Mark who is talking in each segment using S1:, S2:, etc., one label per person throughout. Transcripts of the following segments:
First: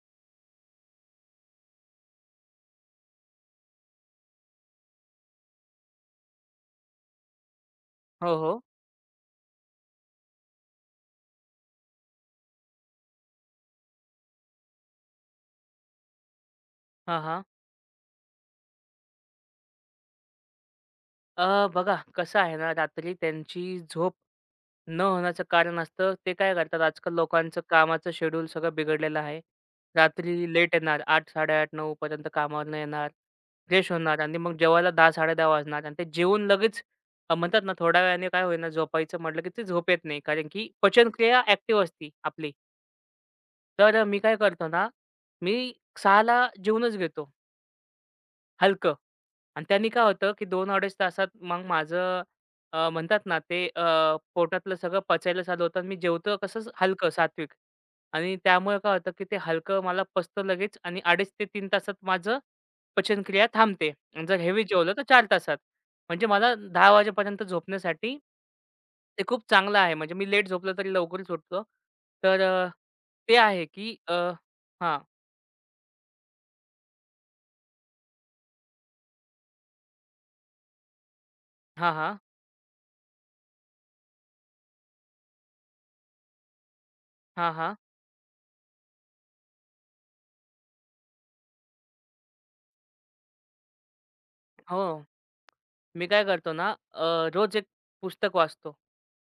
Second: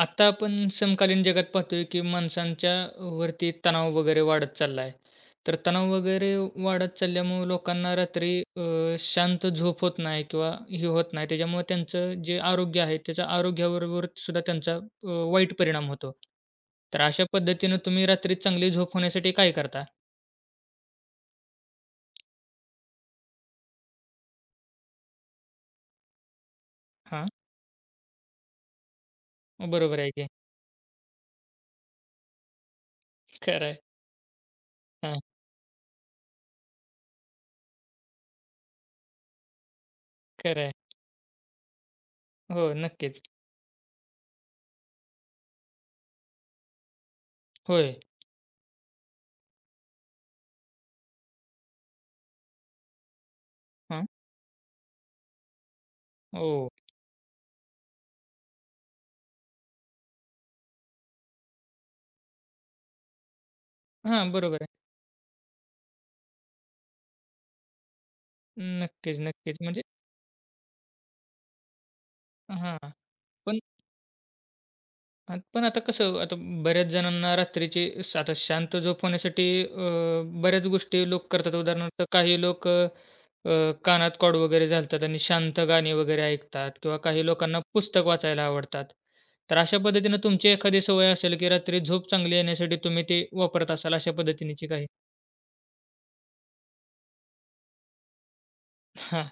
S1: आता आपण समकालीन जगात पाहतोय, की माणसांच्या वरती तणाव वगैरे वाढत चालला आहे. तर तणाव वगैरे वाढत चालल्यामुळे लोकांना रात्री
S2: हो, हो.
S1: शांत झोप होत नाही किंवा हे होत नाही. त्याच्यामुळे त्यांचं जे आरोग्य आहे, त्याच्या आरोग्याबरोबर सुद्धा त्यांचा वाईट परिणाम होतो. तर
S2: हां,
S1: अशा
S2: हां.
S1: पद्धतीनं तुम्ही रात्री चांगली झोप होण्यासाठी काय करता?
S2: बघा कसं आहे ना, रात्री त्यांची झोप न होण्याचं कारण असतं, ते काय करतात आजकाल
S1: हां,
S2: लोकांचं कामाचं शेड्यूल सगळं बिघडलेलं आहे.
S1: बरोबर आहे की.
S2: रात्री लेट येणार 8:00-8:30-9:00 पर्यंत कामावरनं येणार,
S1: खरं आहे.
S2: फ्रेश होणार आणि मग जेवायला
S1: हां,
S2: 10:00-10:30 वाजणार आणि ते जेवून लगेच म्हणतात ना, थोड्या वेळाने काय होईना झोपायचं म्हटलं, की ते झोप येत नाही. कारण
S1: खरं
S2: की
S1: आहे.
S2: पचनक्रिया ॲक्टिव्ह असती आपली.
S1: हो, नक्कीच.
S2: तर मी काय करतो ना, मी 6:00ला जेवूनच घेतो.
S1: होय.
S2: हलकं. आणि त्यांनी काय होतं, की 2-2.5 तासात मग माझं म्हणतात ना ते
S1: हां.
S2: पोटातलं सगळं पचायला चालू होतं आणि मी जेवतो कसं
S1: हो.
S2: हलकं, सात्विक. आणि त्यामुळे काय होतं, की ते हलकं मला पचतं लगेच आणि 2.5 ते 3 तासात माझं पचनक्रिया थांबते आणि
S1: हां,
S2: जर
S1: बरोबर
S2: हेवी
S1: आहे.
S2: जेवलं तर 4 तासात. म्हणजे मला 10 वाजेपर्यंत झोपण्यासाठी
S1: नक्कीच,
S2: ते खूप
S1: नक्कीच.
S2: चांगलं
S1: म्हणजे
S2: आहे. म्हणजे मी लेट झोपलो तरी लवकरच उठतो. तर
S1: हां.
S2: ते
S1: पण
S2: आहे, की हां.
S1: हां, पण आता कसं आता बऱ्याच जणांना रात्रीची स आता शांत झोप होण्यासाठी बऱ्याच गोष्टी लोक करतात.
S2: हां,
S1: उदाहरणार्थ
S2: हां.
S1: काही लोक अ, अ, कानात कॉर्ड वगैरे घालतात आणि शांत गाणी वगैरे ऐकतात किंवा काही
S2: हां,
S1: लोकांना
S2: हां.
S1: पुस्तक वाचायला आवडतात. तर अशा पद्धतीनं तुमची एखादी सवय असेल, की रात्री झोप चांगली येण्यासाठी तुम्ही ते वापरत असाल अशा पद्धतीनेची
S2: हो.
S1: काही?
S2: मी काय करतो ना, रोज एक पुस्तक वाचतो.
S1: हां,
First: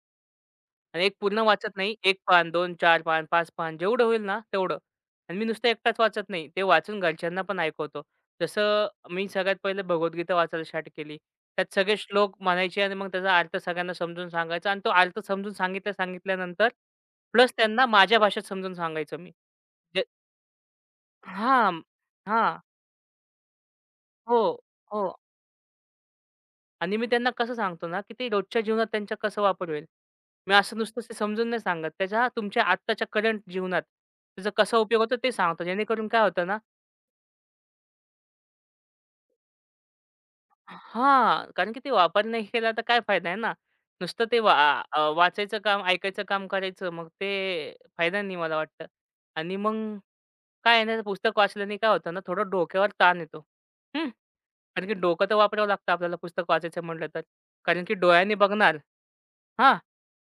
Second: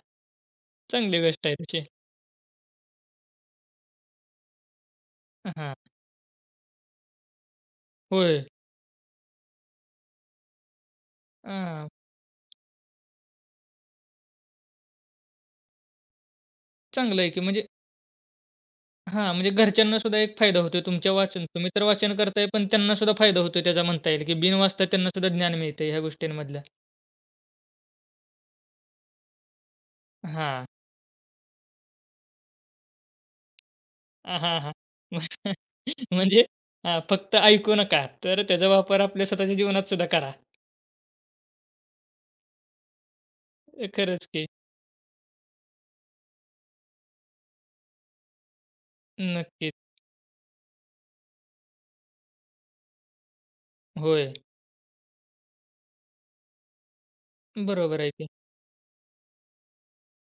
S2: आणि एक
S1: चांगली
S2: पूर्ण
S1: गोष्ट आहे
S2: वाचत
S1: तशी.
S2: नाही. एक पान, दोन, चार पान, 5 पान जेवढं होईल ना तेवढं. आणि मी नुसतं
S1: हां.
S2: एकटाच वाचत नाही. ते वाचून घरच्यांना पण ऐकवतो.
S1: होय.
S2: जसं मी सगळ्यात पहिले भगवद्गीता वाचायला स्टार्ट केली. त्यात
S1: हां,
S2: सगळे श्लोक म्हणायचे आणि मग त्याचा अर्थ सगळ्यांना समजून सांगायचा आणि तो अर्थ समजून सांगितल्या सांगितल्यानंतर
S1: चांगलं आहे की
S2: प्लस
S1: म्हणजे
S2: त्यांना माझ्या भाषेत समजून सांगायचं मी.
S1: हां, म्हणजे घरच्यांना
S2: जे
S1: सुद्धा एक फायदा होतोय तुमच्या वाचन तुम्ही
S2: हां,
S1: तर वाचन करताय,
S2: हां.
S1: पण त्यांना सुद्धा फायदा होतोय त्याचा म्हणता येईल, की
S2: हो,
S1: बिन वाचता त्यांना
S2: हो.
S1: सुद्धा ज्ञान मिळतंय ह्या गोष्टींमधलं.
S2: आणि मी त्यांना कसं सांगतो ना, की ते रोजच्या जीवनात त्यांच्या कसं वापर होईल. मी
S1: हां.
S2: असं नुसतं ते समजून नाही सांगत. त्याचा तुमच्या आत्ताच्या करंट जीवनात त्याचा
S1: हां, हां.
S2: कसा उपयोग होतो ते सांगतो. जेणेकरून काय
S1: म्हणजे
S2: होतं ना.
S1: हां, फक्त ऐकू नका, तर त्याचा वापर आपल्या स्वतःच्या जीवनात सुद्धा करा.
S2: हां, कारण की ते वापर नाही केला तर काय फायदा आहे ना. नुसतं
S1: खरंच
S2: ते
S1: की.
S2: वाचायचं काम, ऐकायचं काम करायचं मग ते फायदा नाही मला वाटतं. आणि मग
S1: नक्कीच.
S2: काय आहे ना, ते पुस्तक वाचल्याने काय होतं ना थोडं डोक्यावर ताण येतो. हं,
S1: होय.
S2: कारण की डोकं तर वापरावं लागतं आपल्याला पुस्तक वाचायचं म्हटलं तर. कारण की
S1: बरोबर आहे की.
S2: डोळ्यांनी बघणार हां.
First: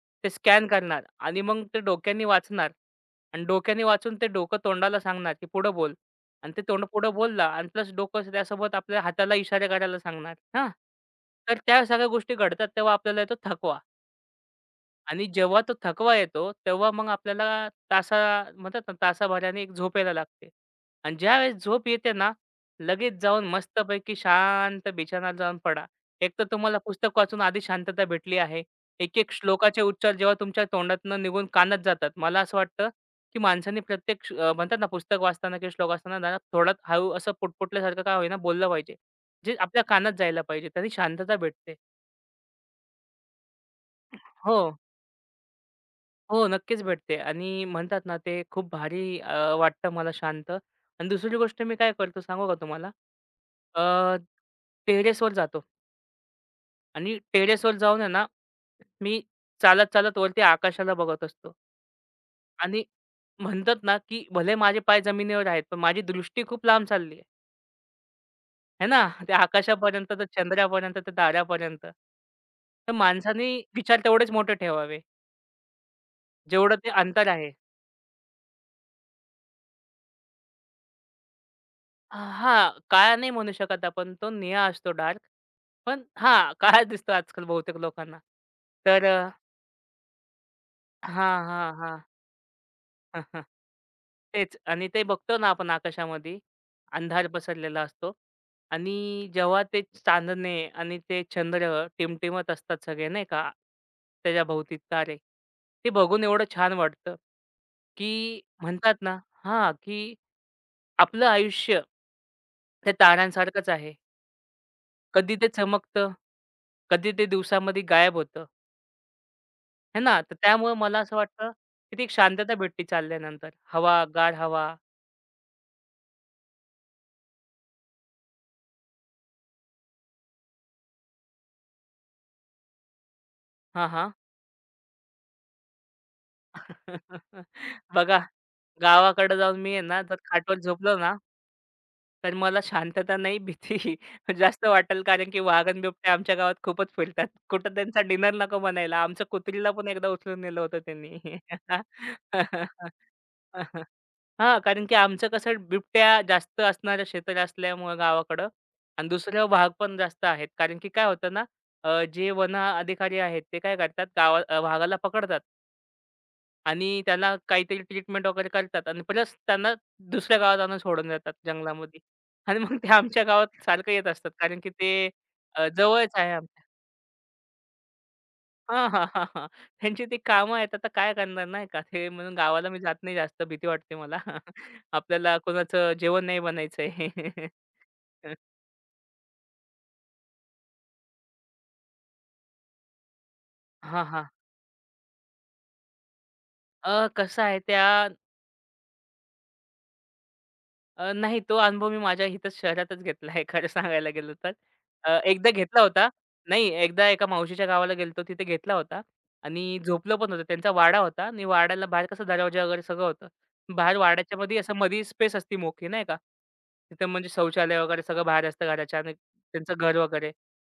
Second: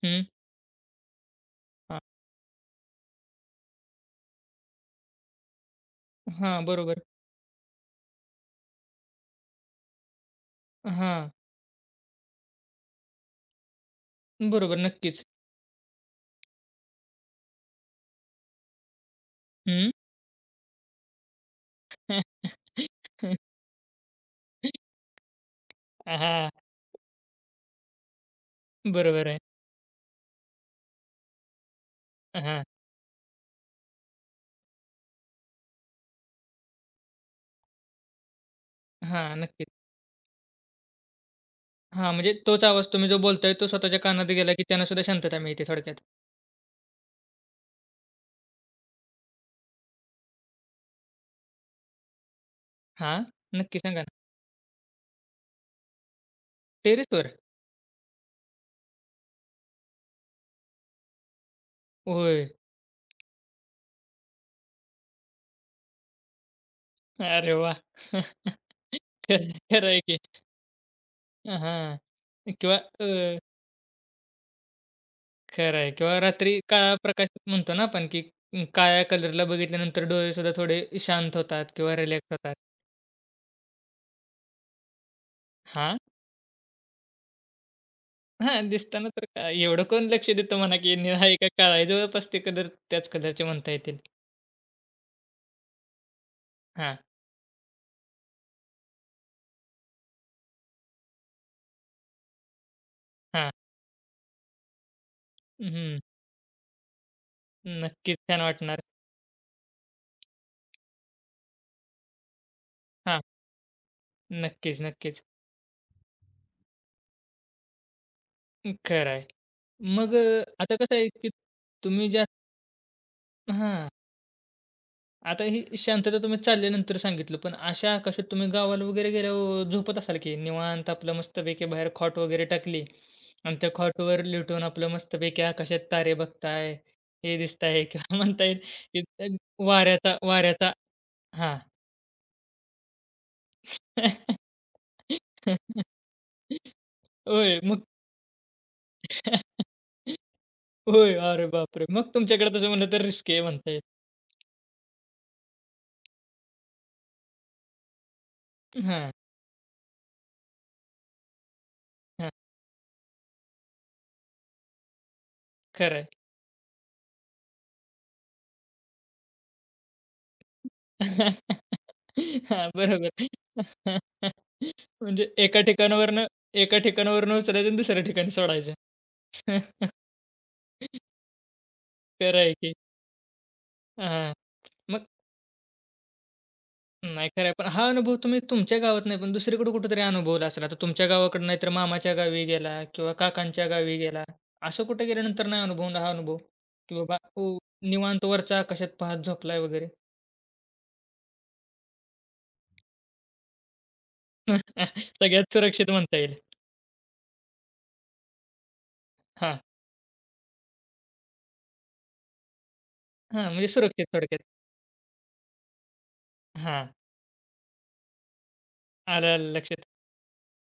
S1: हं.
S2: ते स्कॅन करणार आणि मग ते
S1: हां.
S2: डोक्यानी वाचणार आणि डोक्याने वाचून ते डोकं तोंडाला सांगणार, की पुढं बोल आणि
S1: हां,
S2: ते तोंड
S1: बरोबर.
S2: पुढं बोलला आणि प्लस डोकं त्यासोबत आपल्या हाताला इशारे करायला सांगणार. हां.
S1: हां.
S2: तर त्या सगळ्या गोष्टी घडतात तेव्हा आपल्याला येतो थकवा.
S1: बरोबर, नक्कीच.
S2: आणि जेव्हा तो थकवा येतो, तेव्हा मग आपल्याला म्हणतात ना, तासाभराने एक
S1: हं.
S2: झोप यायला लागते. आणि ज्यावेळेस झोप येते ना, लगेच जाऊन मस्तपैकी शांत बिछानात जाऊन पडा. एक तर
S1: हां,
S2: तुम्हाला पुस्तक वाचून आधी शांतता भेटली आहे.
S1: बरोबर
S2: एक-एक
S1: आहे.
S2: श्लोकाचे उच्चार जेव्हा तुमच्या तोंडातून निघून कानात जातात. मला असं
S1: हां,
S2: वाटतं, की माणसाने प्रत्येक म्हणतात ना, पुस्तक वाचताना किंवा श्लोक वाचताना जरा थोडं हळू असं पुटपुटल्यासारखं का होईना बोललं पाहिजे.
S1: हां,
S2: जे
S1: नक्कीच.
S2: आपल्या कानात जायला पाहिजे. त्याने शांतता भेटते.
S1: हां, म्हणजे तोच आवाज तुम्ही जो बोलताय तो स्वतःच्या कानात गेला,
S2: हो.
S1: की त्यांना सुद्धा शांतता मिळते थोडक्यात.
S2: हो, नक्कीच भेटते आणि म्हणतात ना, ते खूप भारी वाटतं मला शांत. आणि दुसरी गोष्ट मी काय करतो सांगू का तुम्हाला?
S1: हां, नक्की सांगा ना.
S2: अ, टेरेसवर जातो आणि
S1: टेरेसवर?
S2: टेरेसवर जाऊन आहे ना, मी चालत-चालत वरती आकाशाला बघत असतो
S1: होय.
S2: आणि म्हणतात ना, की भले माझे पाय जमिनीवर आहेत, पण माझी दृष्टी खूप लांब चालली आहे.
S1: अरे वाह!
S2: आहे ना? त्या
S1: खरं खरं आहे
S2: आकाशापर्यंत,
S1: की.
S2: त्या चंद्रापर्यंत, त्या ताऱ्यापर्यंत.
S1: हां. किंवा
S2: तर
S1: अ,
S2: माणसाने विचार तेवढेच मोठे ठेवावे,
S1: खरं आहे किंवा रात्री
S2: जेवढं ते
S1: काळा
S2: अंतर
S1: प्रकाश
S2: आहे.
S1: म्हणतो ना आपण, की अं, काळ्या कलरला बघितल्यानंतर डोळे सुद्धा थोडे शांत होतात किंवा रिलॅक्स होतात.
S2: हां, काळा नाही म्हणू शकत आपण. तो निळा असतो डार्क.
S1: हां,
S2: पण हां, काळा दिसतो आजकाल बहुतेक लोकांना.
S1: हां,
S2: तर
S1: दिसताना तर
S2: अ,
S1: काय एवढं कोण लक्ष देतं म्हणा, की निळा आहे
S2: हां,
S1: का
S2: हां,
S1: काळा आहे.
S2: हां.
S1: जवळपास ते कलर त्याच कलरचे म्हणता येतील.
S2: तेच. आणि ते बघतो ना आपण आकाशामध्ये,
S1: हां,
S2: अंधार पसरलेला असतो आणि जेव्हा ते चांदणे आणि ते चंद्र टिमटिमत असतात सगळे नाही का,
S1: हां.
S2: त्याच्या भोवती तारे. ते
S1: हं,
S2: बघून एवढं छान वाटतं,
S1: नक्कीच
S2: की
S1: छान वाटणार.
S2: म्हणतात ना. हां, की आपलं आयुष्य त्या
S1: हां.
S2: ताऱ्यांसारखंच आहे.
S1: नक्कीच, नक्कीच.
S2: कधी ते चमकतं, कधी ते दिवसामध्ये गायब होतं,
S1: खरं आहे.
S2: है
S1: मग
S2: ना? तर त्यामुळे
S1: आता कसं
S2: मला
S1: आहे,
S2: असं
S1: की
S2: वाटतं, की ती
S1: तुम्ही
S2: एक
S1: ज्या
S2: शांतता भेटते चालल्यानंतर.
S1: हां.
S2: हवा, गार हवा.
S1: आता ही शांतता तुम्ही चालल्यानंतर सांगितलं, पण अशा आकाशात तुम्ही गावाला वगैरे गेल्यावर झोपत असाल की निवांत आपलं मस्तपैकी बाहेर खॉट वगैरे टाकली आणि त्या
S2: हां, हां.
S1: खॉटवर लेटून आपलं मस्तपैकी आकाशात तारे बघताय, हे दिसताय किंवा
S2: बघा,
S1: म्हणता येईल, की अ,
S2: गावाकडे जाऊन मी आहे ना, जर
S1: वाऱ्याचा
S2: खाटवर
S1: वाऱ्याचा
S2: झोपलो ना
S1: हां.
S2: तर मला शांतता नाही, भीती जास्त वाटेल, कारण की वाघन बिबट्या आमच्या गावात खूपच फिरतात.
S1: होय,
S2: कुठं
S1: मग
S2: त्यांचा डिनर नको बनायला. आमच्या कुत्रीला पण एकदा उचलून नेलं होतं
S1: होय.
S2: त्यांनी.
S1: अरे बापरे! मग तुमच्याकडे तसं म्हणलं तर रिस्की आहे म्हणता येईल.
S2: हां, कारण की आमचं कसं बिबट्या जास्त असणारं क्षेत्र असल्यामुळं गावाकडं. आणि
S1: हां.
S2: दुसरं वाघ पण जास्त आहेत. कारण की काय होतं ना, जे
S1: हां,
S2: वन अधिकारी आहेत ते काय करतात वाघाला पकडतात
S1: खरं आहे.
S2: आणि त्याला काहीतरी ट्रीटमेंट वगैरे करतात आणि प्लस त्यांना दुसऱ्या गावात आणून सोडून जातात जंगलामध्ये आणि
S1: हां,
S2: मग ते आमच्या
S1: बरोबर.
S2: गावात सारखं येत असतात. कारण की ते
S1: म्हणजे एका
S2: जवळच
S1: ठिकाणावरनं
S2: आहे आमच्या.
S1: एका ठिकाणावरनं उचलायचं आणि दुसऱ्या ठिकाणी सोडायचं.
S2: हां, हां, हां, हां. त्यांची ती कामं आहेत. आता काय करणार नाही का? ते म्हणून
S1: खरं आहे
S2: गावाला
S1: की.
S2: मी जात नाही जास्त. भीती वाटते मला.
S1: हां, मग
S2: आपल्याला कोणाचं जेवण नाही बनायचंय.
S1: नाही खरं आहे. पण हा अनुभव तुम्ही तुमच्या गावात नाही, पण दुसरीकडे कुठेतरी अनुभवला असेल. आता तुमच्या गावाकडे नाही तर मामाच्या गावी गेला किंवा काकांच्या गावी
S2: हां,
S1: गेला.
S2: हां.
S1: असं कुठे गेल्यानंतर नाही अनुभवला हा अनुभव,
S2: अ,
S1: की बाबा
S2: कसं
S1: ओ
S2: आहे त्या
S1: निवांत वरच्या आकाशात पाहत झोपलाय वगैरे?
S2: अ, नाही तो अनुभव मी माझ्या इथं शहरातच घेतला आहे खरं सांगायला गेलं तर. एकदा
S1: सगळ्यात
S2: घेतला
S1: सुरक्षित
S2: होता.
S1: म्हणता येईल.
S2: नाही, एकदा एका मावशीच्या गावाला गेलो तिथे घेतला होता
S1: हां,
S2: आणि झोपलो पण होतो. त्यांचा वाडा होता आणि वाड्याला बाहेर कसं दरवाजा वगैरे सगळं होतं.
S1: हां, म्हणजे
S2: बाहेर
S1: सुरक्षित
S2: वाड्याच्या
S1: थोडक्यात.
S2: मध्ये असं मधी स्पेस असती मोकळी नाही का?
S1: हां,
S2: तिथं म्हणजे शौचालय वगैरे सगळं बाहेर असतं घराच्या आणि
S1: आलं, आलं
S2: त्यांचं
S1: लक्षात.
S2: घर वगैरे.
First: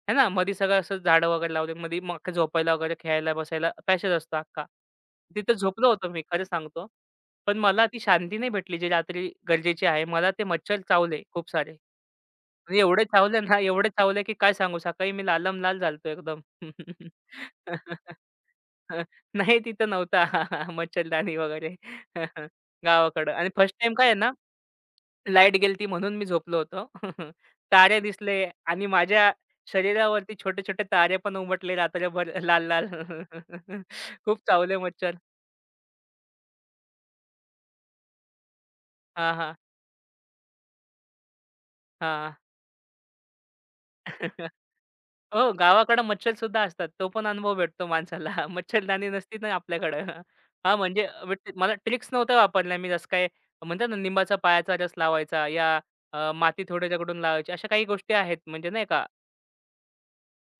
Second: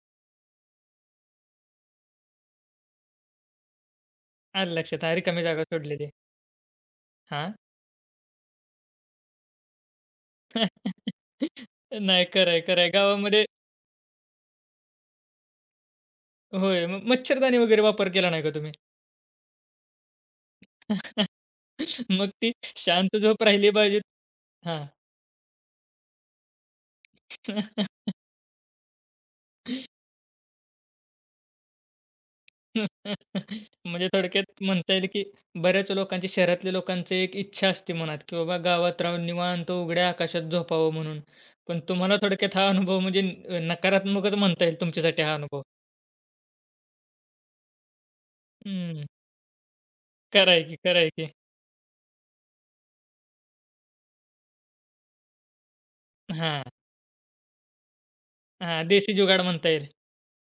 S2: आहे ना? मधी सगळं असं झाडं वगैरे लावले. मधी मग झोपायला वगैरे, खेळायला, बसायला पॅसेज असतो अख्खा.
S1: आलं लक्षात. अरे, कमी
S2: तिथं
S1: जागा
S2: झोपलो होतो
S1: सोडलेली.
S2: मी खरं सांगतो.
S1: हां.
S2: पण मला ती शांती नाही भेटली, जी रात्री गरजेची आहे. मला ते मच्छर चावले खूप सारे
S1: नाही खरं आहे,
S2: आणि
S1: खरं आहे.
S2: एवढे चावले
S1: गावामध्ये
S2: ना, एवढे चावले की काय सांगू? सकाळी मी लालमलाल झालतो एकदम.
S1: होय, मग मच्छरदाणी वगैरे वापर केला नाही का तुम्ही?
S2: हं, नाही तिथं नव्हता मच्छरदाणी वगैरे
S1: मग ती शांत
S2: गावाकडं.
S1: झोप
S2: आणि
S1: राहिली
S2: फर्स्ट टाईम
S1: पाहिजे
S2: काय आहे ना,
S1: हां.
S2: लाईट गेलती म्हणून मी झोपलो होतो. तारे दिसले आणि माझ्या शरीरावरती छोटे-छोटे तारे पण उमटले रात्रभर लाल-लाल.
S1: म्हणजे
S2: खूप
S1: थोडक्यात
S2: चावले
S1: म्हणता येईल,
S2: मच्छर.
S1: की बऱ्याच लोकांची शहरातल्या लोकांची एक इच्छा असते मनात, की बाबा गावात राहून
S2: हां, हां.
S1: निवांत उघड्या आकाशात झोपावं म्हणून. पण तुम्हाला
S2: हां.
S1: थोडक्यात हा अनुभव म्हणजे नकारात्मकच म्हणता येईल तुमच्यासाठी हा
S2: हो,
S1: अनुभव.
S2: गावाकडं मच्छर सुद्धा असतात. तो पण अनुभव भेटतो माणसाला.
S1: हं.
S2: मच्छरदाणी नसती ना आपल्याकडं.
S1: खरं आहे की,
S2: हां,
S1: खरं
S2: म्हणजे
S1: आहे की.
S2: विट मला ट्रिक्स नव्हत्या वापरल्या. मी जसं काय म्हणतात ना लिंबाचा पायाचा रस लावायचा, या
S1: हां,
S2: माती थोड़े रगडून लावायची. अशा काही गोष्टी आहेत म्हणजे नाही
S1: हां.
S2: का.
S1: देशी जुगाड म्हणता येईल.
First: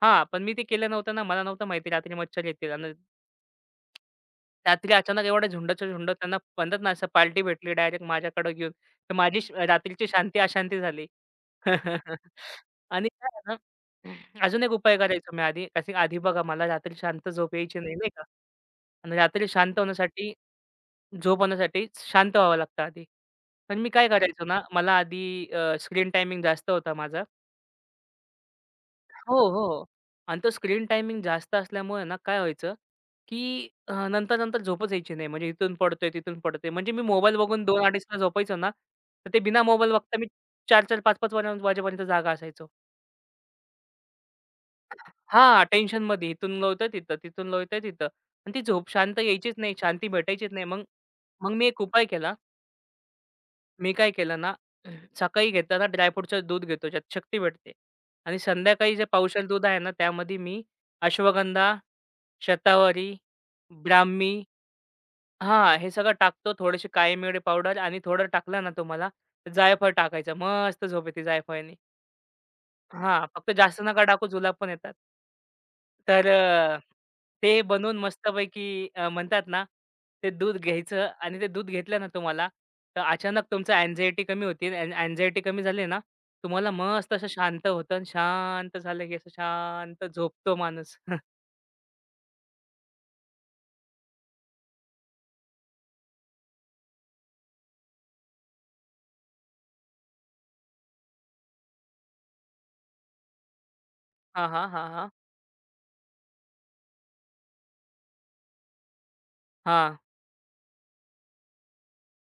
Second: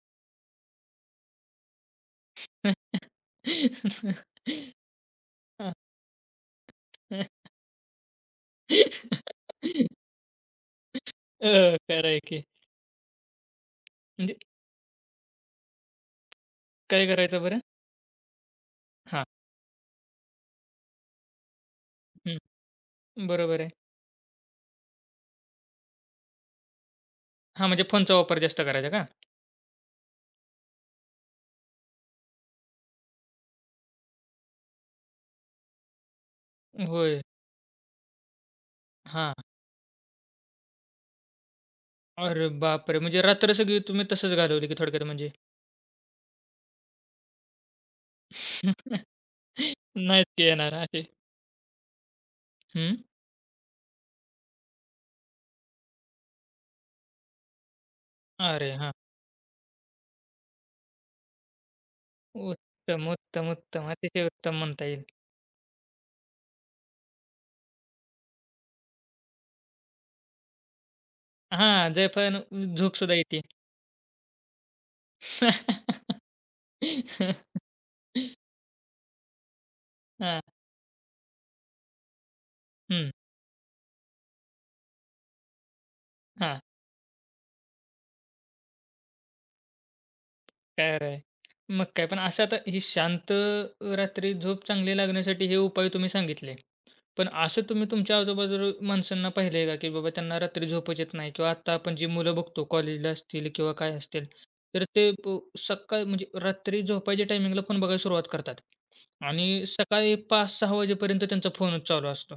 S2: हां, पण मी ते केलं नव्हतं ना. मला नव्हतं माहिती रात्री मच्छर येतील
S1: हां.
S2: आणि रात्री अचानक एवढ्या झुंडाच्या झुंड त्यांना म्हणतात ना असं पार्टी भेटली डायरेक्ट माझ्याकडे घेऊन. तर माझी रात्रीची शांती अशांती झाली.
S1: खरं आहे की.
S2: आणि काय आहे ना,
S1: म्हणजे
S2: अजून एक उपाय करायचो मी आधी. कारण आधी बघा मला रात्री
S1: काय
S2: शांत
S1: करायचं
S2: झोप
S1: बरं?
S2: यायची नाही, नाही का. आणि
S1: हां.
S2: रात्री शांत होण्यासाठी झोप होण्यासाठी शांत
S1: हं.
S2: व्हावं लागतं आधी.
S1: बरोबर आहे.
S2: पण मी काय करायचो ना, मला आधी स्क्रीन टायमिंग जास्त होता माझा.
S1: हां, म्हणजे फोनचा वापर जास्त करायचा का?
S2: हो, हो. आणि तो स्क्रीन टायमिंग जास्त असल्यामुळे ना काय व्हायचं, की नंतर-नंतर झोपच यायची नाही. म्हणजे इथून पडतोय, तिथून पडतोय. म्हणजे मी
S1: होय.
S2: मोबाईल बघून 2:00-2:30ला झोपायचो ना, तर
S1: हां.
S2: ते बिना मोबाईल बघता मी 4-4, 5-5 वाजेपर्यंत जागा
S1: अरे
S2: असायचो.
S1: बापरे! म्हणजे रात्र सगळी तुम्ही तसंच घालवली की थोडक्यात म्हणजे.
S2: हां, टेन्शनमध्ये इथून लोळतोय तिथं, तिथून लोळतोय तिथं आणि ती झोप शांत यायचीच नाही, शांती
S1: नाहीत की
S2: भेटायचीच नाही.
S1: येणार
S2: मग
S1: असे.
S2: मग मी एक उपाय केला.
S1: हं.
S2: मी काय केलं ना, सकाळी घेताना ड्रायफ्रुटचं दूध घेतो, ज्यात शक्ती भेटते आणि
S1: अरे हां.
S2: संध्याकाळी जे पावशेर दूध आहे ना, त्यामध्ये मी अश्वगंधा,
S1: उत्तम,
S2: शतावरी,
S1: उत्तम, उत्तम. अतिशय
S2: ब्राह्मी,
S1: उत्तम म्हणता येईल.
S2: हां, हे सगळं टाकतो. थोडीशी काळी मिरी पावडर आणि थोडं टाकलं ना तुम्हाला, तर जायफळ टाकायचं. मस्त झोप येते जायफळाने.
S1: हां, जायफळानं झोपसुद्धा
S2: हां,
S1: येते.
S2: फक्त जास्त नका टाकू जुलाब पण येतात. तर अ, ते बनवून मस्तपैकी म्हणतात ना, ते
S1: हां.
S2: दूध घ्यायचं आणि ते दूध घेतलं ना तुम्हाला, तर
S1: हं.
S2: अचानक तुमचं अँक्झायटी कमी होतील आणि कमी झाली ना,
S1: हां.
S2: तुम्हाला मस्त असं शांत होतं आणि शांत झालं की असं शांत झोपतो माणूस.
S1: खरं आहे. मग काय, पण असं आता ही शांत रात्री झोप चांगली लागण्यासाठी हे उपाय तुम्ही सांगितले. पण असं तुम्ही तुमच्या आजूबाजूला माणसांना पाहिलंय का, की बाबा त्यांना रात्री झोपच येत नाही किंवा आता आपण जी मुलं बघतो कॉलेजला असतील किंवा काय असतील,
S2: हां, हां,
S1: तर
S2: हां, हां.
S1: ते प सकाळी म्हणजे रात्री झोपायच्या टायमिंगला फोन बघायला सुरुवात करतात आणि
S2: हां,
S1: सकाळी 5-6 वाजेपर्यंत त्यांचा फोनच चालू असतो.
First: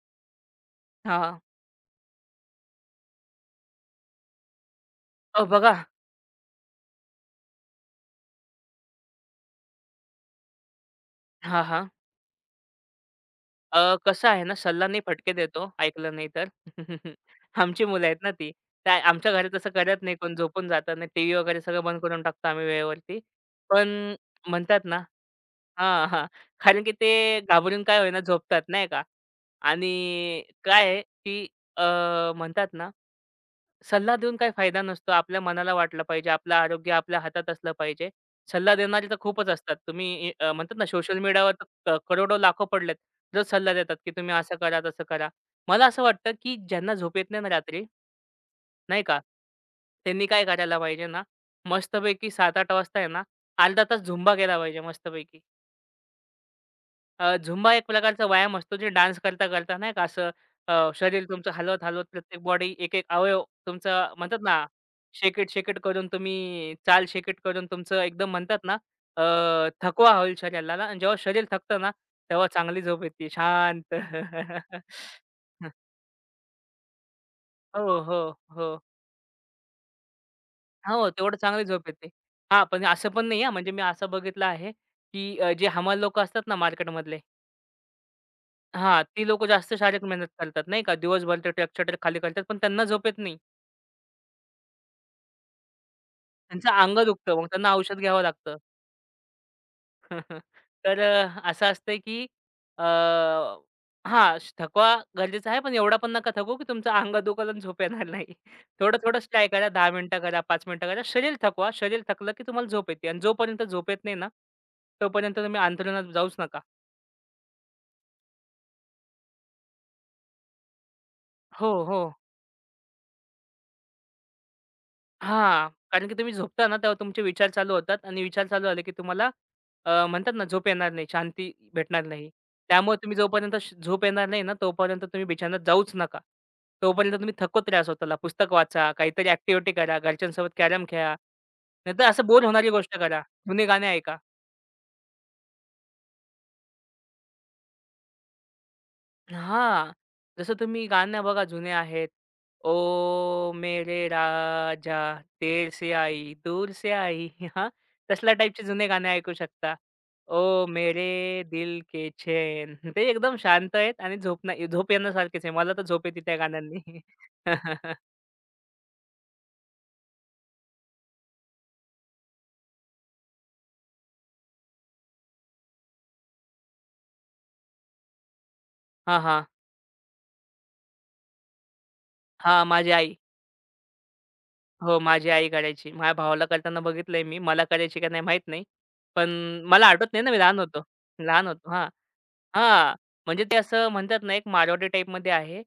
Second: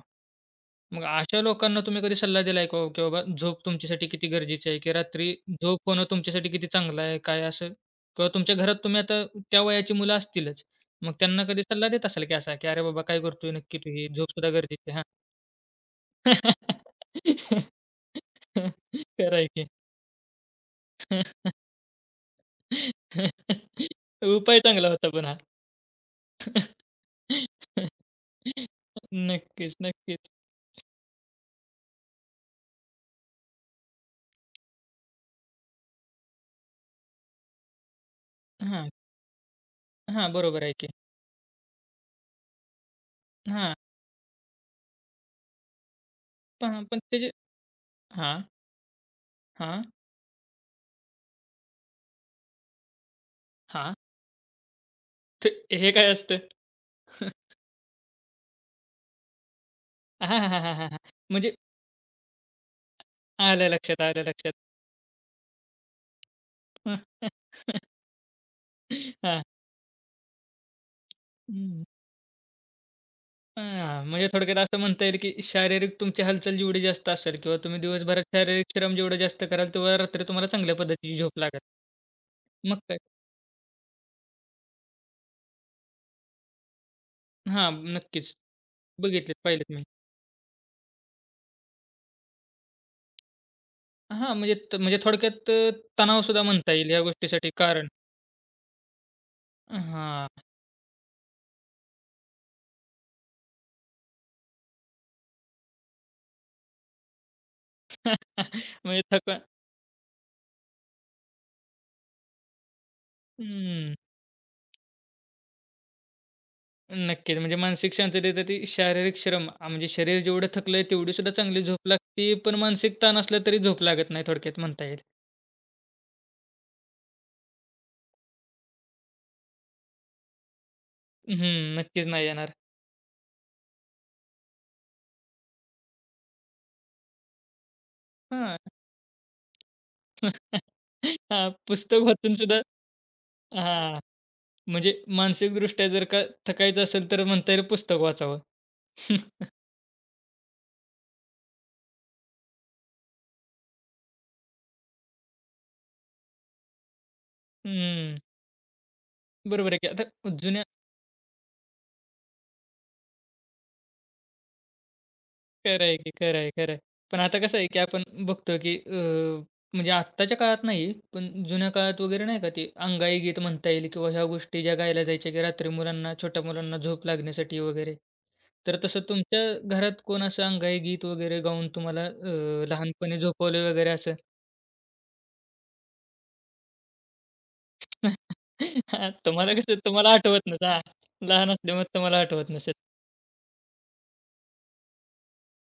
S1: मग
S2: हां.
S1: अशा लोकांना तुम्ही कधी सल्ला दिलाय का हो, की बाबा झोप तुमच्यासाठी किती गरजेची आहे, की रात्री
S2: अहो बघा.
S1: झोप होणं तुमच्यासाठी किती चांगलं आहे, काय असं? किंवा तुमच्या घरात तुम्ही आता त्या वयाची मुलं असतीलच. मग त्यांना कधी
S2: हां, हां.
S1: सल्ला देत असाल की असा, की "अरे बाबा काय करतोय नक्की तू हे?
S2: कसं
S1: झोप
S2: आहे
S1: सुद्धा
S2: ना, सल्ला
S1: गरजेची आहे."
S2: नाही
S1: हां.
S2: फटके देतो, ऐकलं नाही तर. आमची मुलं आहेत ना ती. काय आमच्या
S1: खरं
S2: घरात
S1: की.
S2: तसं करत नाही कोण, झोपून जातं. नाही टीव्ही वगैरे सगळं बंद करून टाकतो आम्ही वेळेवरती. पण
S1: उपाय
S2: म्हणतात
S1: चांगला
S2: ना.
S1: होता पण हा.
S2: हां, हां. कारण की ते घाबरून काय होईना झोपतात नाही का?
S1: नक्कीच, नक्कीच.
S2: आणि काय आहे, की अ, म्हणतात ना, सल्ला देऊन काही फायदा नसतो. आपल्या मनाला वाटलं पाहिजे, आपलं आरोग्य आपल्या हातात असलं पाहिजे. सल्ला
S1: हां,
S2: देणारे तर खूपच असतात. तुम्ही
S1: हां, बरोबर आहे
S2: म्हणतात ना
S1: की.
S2: सोशल मीडियावर तर करोडो लाखो पडलेत. जो सल्ला
S1: हां,
S2: देतात, की तुम्ही असं करा, तसं करा. मला असं वाटतं, की
S1: पण
S2: ज्यांना
S1: पण
S2: झोप येत
S1: त्याचे
S2: नाही ना रात्री,
S1: हां,
S2: नाही का?
S1: हां,
S2: त्यांनी काय करायला पाहिजे ना, मस्तपैकी 7:00-8:00 वाजता आहे ना, अर्धा
S1: हां.
S2: तास झुंबा केला पाहिजे मस्तपैकी.
S1: ते हे काय असतं?
S2: झुंबा एक प्रकारचा व्यायाम असतो जे डान्स करता, करता नाही का
S1: हां,
S2: असं,
S1: हां, हां, हां, हां, हां.
S2: शरीर तुमचं
S1: म्हणजे
S2: हलवत, हलवत प्रत्येक बॉडी एक-एक अवयव
S1: आलं
S2: तुमचा
S1: लक्षात, आलं
S2: म्हणतात
S1: लक्षात.
S2: ना, शेक इट, करून तुम्ही शेक इट करून तुमचं एकदम म्हणतात ना,
S1: हां,
S2: थकवा होईल शरीराला आणि जेव्हा शरीर थकतं
S1: हं.
S2: ना, तेव्हा चांगली झोप येते शांत.
S1: हां, म्हणजे थोडक्यात असं म्हणता येईल, की शारीरिक तुमची हालचाल जेवढी जास्त असेल किंवा तुम्ही
S2: हो, हो,
S1: दिवसभरात
S2: हो.
S1: शारीरिक श्रम जेवढे जास्त कराल, तेव्हा रात्री तुम्हाला चांगल्या
S2: हो,
S1: पद्धतीची
S2: तेवढं
S1: झोप लागेल.
S2: चांगली झोप येते. हां,
S1: मग
S2: पण
S1: काय
S2: असं पण नाही हां, म्हणजे मी असं बघितलं आहे, की जे हमाल लोकं असतात ना मार्केटमधले.
S1: हां, नक्कीच.
S2: हां, ती
S1: बघितलेत,
S2: लोकं
S1: पाहिलेत
S2: जास्त
S1: मी.
S2: शारीरिक मेहनत करतात नाही का. दिवसभर ते ट्रकच्या ट्रक खाली करतात, पण त्यांना झोप येत नाही.
S1: हां, म्हणजे त म्हणजे थोडक्यात तणावसुद्धा
S2: त्यांचं
S1: म्हणता येईल
S2: अंग
S1: या
S2: दुखतं, मग
S1: गोष्टीसाठी
S2: त्यांना
S1: कारण.
S2: औषध घ्यावं लागतं.
S1: हां,
S2: असं असतंय की अ, हां, थकवा गरजेचा आहे, पण एवढा पण नका थकवू की तुमचं अंग दुखल आणि झोप येणार नाही.
S1: म्हणजे
S2: थोडं-थोडंच
S1: थकवा
S2: ट्राय करा. 10 मिनिटं करा, 5 मिनिटं करा. शरीर थकवा. शरीर थकलं की तुम्हाला झोप येते आणि जोपर्यंत झोप येत नाही ना, तोपर्यंत तुम्ही अंथरुणात जाऊच नका.
S1: नक्कीच. म्हणजे मानसिक शांततेत ती शारीरिक श्रम आ, म्हणजे शरीर जेवढं थकलंय तेवढी सुद्धा चांगली
S2: हो,
S1: झोप
S2: हो.
S1: लागते. पण मानसिक ताण असला तरी झोप लागत नाही थोडक्यात म्हणता येईल.
S2: हां. कारण की तुम्ही झोपता ना, तेव्हा तुमचे विचार चालू होतात आणि विचार चालू झाले की तुम्हाला म्हणतात ना, झोप येणार नाही, शांती
S1: हं,
S2: भेटणार
S1: नक्कीच नाही
S2: नाही.
S1: येणार.
S2: त्यामुळे तुम्ही जोपर्यंत झोप येणार नाही ना, तोपर्यंत तुम्ही बिछान्यात जाऊच नका. तोपर्यंत तुम्ही थकवत राहा स्वतःला. पुस्तक
S1: हां.
S2: वाचा, काहीतरी ॲक्टिव्हिटी करा, घरच्यांसोबत कॅरम खेळा.
S1: हां, पुस्तक
S2: नाहीतर असं
S1: वाचून
S2: बोर
S1: सुद्धा
S2: होणारी गोष्ट करा. जुने गाणे
S1: हां,
S2: ऐका.
S1: म्हणजे मानसिकदृष्ट्या जर का थकायचं असेल तर म्हणता येईल पुस्तक वाचावं.
S2: हां. जसं तुम्ही गाणं बघा जुने आहेत. ओ मेरे राजा, तेरे से आई, दूर से आई. हां,
S1: हं,
S2: तसल्या टाईपचे जुने गाणे ऐकू
S1: बरोबर
S2: शकता.
S1: आहे की. आता जुन्या
S2: ओ मेरे दिल के चैन. ते एकदम शांत आहेत आणि झोप नाही, झोप येण्यासारखेच आहे. मला तर
S1: खरं आहे
S2: झोप
S1: की.
S2: येते त्या
S1: खरं आहे, खरं आहे.
S2: गाण्यांनी.
S1: पण आता कसं आहे, की आपण बघतो, की म्हणजे आत्ताच्या काळात नाही, पण जुन्या काळात वगैरे नाही का ते अंगाई गीत म्हणता येईल किंवा ह्या गोष्टी ज्या गायल्या जायच्या, की रात्री मुलांना, छोट्या मुलांना झोप लागण्यासाठी वगैरे. तर तसं
S2: हां,
S1: तुमच्या
S2: हां.
S1: घरात कोण असं अंगाई गीत वगैरे गाऊन तुम्हाला
S2: हां, माझी आई.
S1: लहानपणी झोपवलं वगैरे असं?
S2: हो, माझी आई करायची. माझ्या भावाला करताना बघितलंय मी. मला करायची का नाही माहीत नाही.
S1: हां,
S2: पण
S1: तुम्हाला कसं
S2: मला आठवत
S1: तुम्हाला
S2: नाही ना, मी
S1: आठवत
S2: लहान
S1: नसेल. हां,
S2: होतो. लहान
S1: लहान
S2: होतो.
S1: असल्यामुळे
S2: हां.
S1: तुम्हाला आठवत नसेल.
S2: हां, म्हणजे ते असं म्हणतात ना, एक मारवाडी टाईपमध्ये आहे.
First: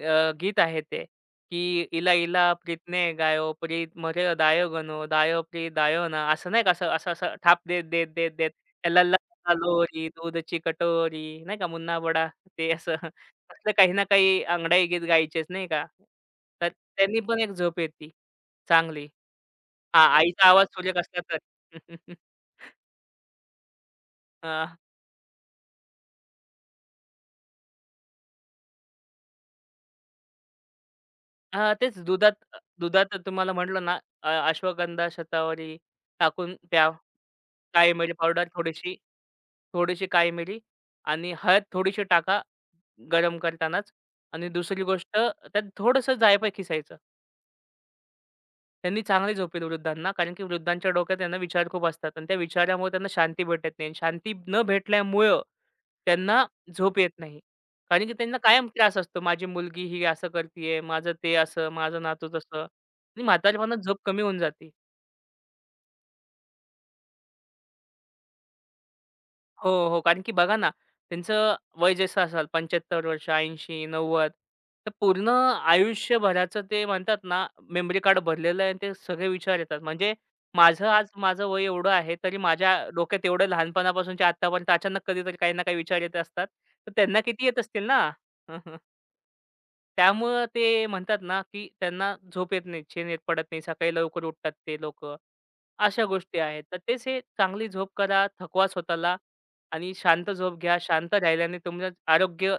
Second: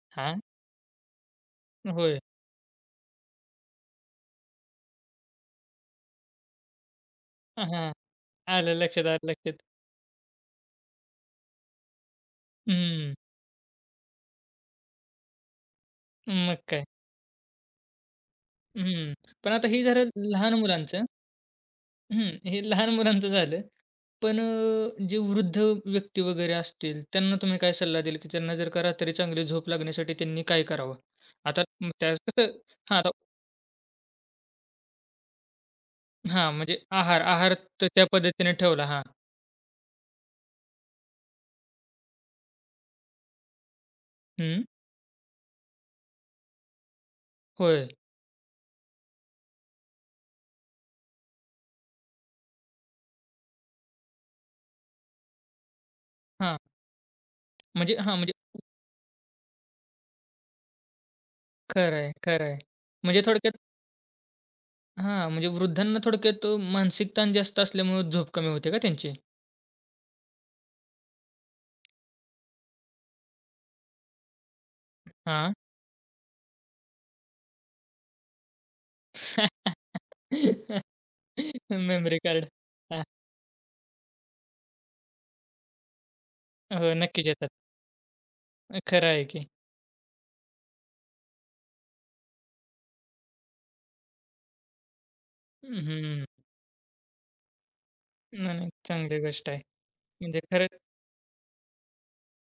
S1: हां,
S2: गीत आहे ते, की "इला
S1: होय.
S2: इला प्रीतने गायो, प्रीत मरे दायो गनो, दायो प्री दायो ना." असं नाही का, असं असं असं थाप
S1: हां,
S2: देत, देत, देत, देत.
S1: आलं लक्षात,
S2: "लल्ला
S1: आलं लक्षात.
S2: लोरी, दूधची कटोरी." नाही का, मुन्ना बडा. ते असं
S1: हं,
S2: असलं काही ना काही अंगडाई गीत गायचेच नाही का.
S1: मग
S2: तर
S1: काय?
S2: त्यांनी पण एक झोप येते चांगली.
S1: हं. पण आता हे
S2: हां,
S1: झालं
S2: आईचा
S1: लहान
S2: आवाज सुरेख
S1: मुलांचं.
S2: असला तर.
S1: हं. हे लहान मुलांचं झालं. पण
S2: हां.
S1: जे वृद्ध व्यक्ती वगैरे असतील, त्यांना तुम्ही काय सल्ला द्याल, की त्यांना जर का रात्री चांगली झोप लागण्यासाठी त्यांनी काय करावं? आता
S2: हां, तेच
S1: त्यात
S2: दुधात
S1: कसं
S2: अ,
S1: हां, आता
S2: दुधात तुम्हाला म्हटलं ना अश्वगंधा, शतावरी
S1: हां,
S2: टाकून
S1: म्हणजे
S2: प्या.
S1: आहार आहार तर
S2: काळी
S1: त्या
S2: मिरी पावडर
S1: पद्धतीने ठेवला.
S2: थोडीशी,
S1: हां.
S2: थोडीशी काळी मिरी आणि हळद थोडीशी टाका गरम करतानाच आणि
S1: हं.
S2: दुसरी गोष्ट त्यात थोडंसं जायफळ खिसायचं.
S1: होय.
S2: त्यांनी चांगली झोपेल वृद्धांना, कारण की वृद्धांच्या डोक्यात त्यांना विचार खूप असतात आणि त्या विचारामुळे त्यांना शांती भेटत नाही आणि शांती न भेटल्यामुळं त्यांना
S1: हां.
S2: झोप येत नाही.
S1: म्हणजे
S2: कारण की
S1: हां, म्हणजे
S2: त्यांना कायम त्रास असतो. माझी मुलगी ही असं करतीये, माझं ते असं,
S1: खरं
S2: माझं
S1: आहे,
S2: नातू
S1: खरं आहे.
S2: तसं
S1: म्हणजे
S2: आणि
S1: थोडक्यात
S2: म्हातारपणात झोप कमी होऊन जाते.
S1: हां, म्हणजे वृद्धांना थोडक्यात मानसिक ताण जास्त असल्यामुळे झोप कमी होते का त्यांची?
S2: हो, हो. कारण की बघा ना, त्यांचं वय जसं असेल 75 वर्ष, 80, 90, तर पूर्ण
S1: हां.
S2: आयुष्यभराचं ते म्हणतात ना, मेमरी कार्ड भरलेलं आहे आणि ते सगळे विचार येतात. म्हणजे माझं आज माझं वय एवढं आहे,
S1: मेमरी
S2: तरी
S1: कार्ड.
S2: माझ्या
S1: हां.
S2: डोक्यात एवढं लहानपणापासूनच्या आत्तापर्यंत अचानक कधीतरी काही ना काही विचार येत असतात. तर
S1: हो,
S2: त्यांना
S1: नक्कीच
S2: किती
S1: येतात.
S2: येत असतील ना?
S1: खरं आहे की.
S2: त्यामुळं ते म्हणतात ना, की त्यांना झोप येत नाही, झेन येत पडत नाही, सकाळी लवकर उठतात ते लोक. अशा
S1: हं.
S2: गोष्टी आहेत. तर तेच हे चांगली झोप करा,
S1: नाही,
S2: थकवा
S1: नाही
S2: स्वतःला
S1: चांगली गोष्ट आहे.
S2: आणि शांत
S1: म्हणजे
S2: झोप घ्या.
S1: खरंच
S2: शांत राहिल्याने तुमचं आरोग्य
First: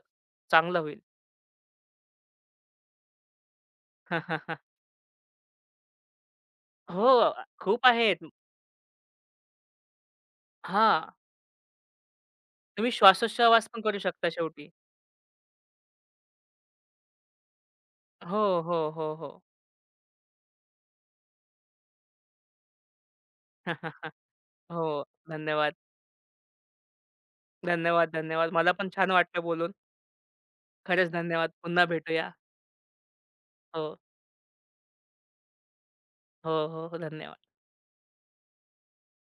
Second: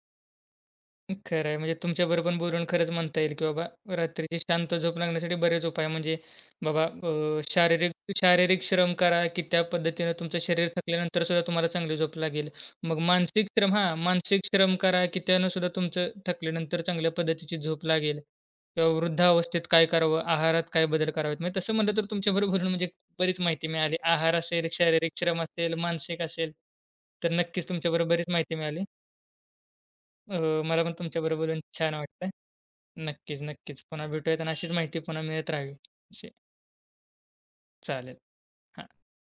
S2: चांगलं होईल.
S1: खरं आहे. म्हणजे तुमच्याबरोबर पण बोलून खरंच म्हणता येईल, की बाबा रात्रीची शांत झोप लागण्यासाठी बरेच उपाय म्हणजे बाबा
S2: हो, खूप
S1: शारीरिक
S2: आहेत.
S1: शारीरिक श्रम करा, की त्या पद्धतीनं तुमचं शरीर
S2: हां,
S1: थकल्यानंतर सुद्धा तुम्हाला चांगली झोप लागेल.
S2: तुम्ही
S1: मग मानसिक
S2: श्वासोच्छवास
S1: श्रम
S2: पण
S1: हां,
S2: करू शकता
S1: मानसिक
S2: शेवटी.
S1: श्रम करा, की त्यानं सुद्धा तुमचं थकल्यानंतर चांगल्या पद्धतीची झोप लागेल.
S2: हो,
S1: किंवा
S2: हो, हो, हो.
S1: वृद्धावस्थेत काय करावं, आहारात काय बदल करावेत. म्हणजे तसं म्हटलं तर तुमच्याबरोबर बोलून म्हणजे बरीच माहिती मिळाली. आहार असेल,
S2: हो,
S1: शारीरिक श्रम
S2: धन्यवाद.
S1: असेल, मानसिक असेल. तर नक्कीच तुमच्याबरोबर
S2: धन्यवाद,
S1: बरीच
S2: धन्यवाद.
S1: माहिती
S2: मला
S1: मिळाली.
S2: पण छान वाटलं बोलून.
S1: हो, मला पण
S2: खरंच
S1: तुमच्याबरोबर
S2: धन्यवाद.
S1: बोलून
S2: पुन्हा
S1: छान वाटलं.
S2: भेटूया.
S1: नक्कीच, नक्कीच.
S2: हो,
S1: पुन्हा भेटूयात आणि अशीच माहिती पुन्हा मिळत राहावी. अशी
S2: हो, हो, हो. धन्यवाद.
S1: चालेल. हां.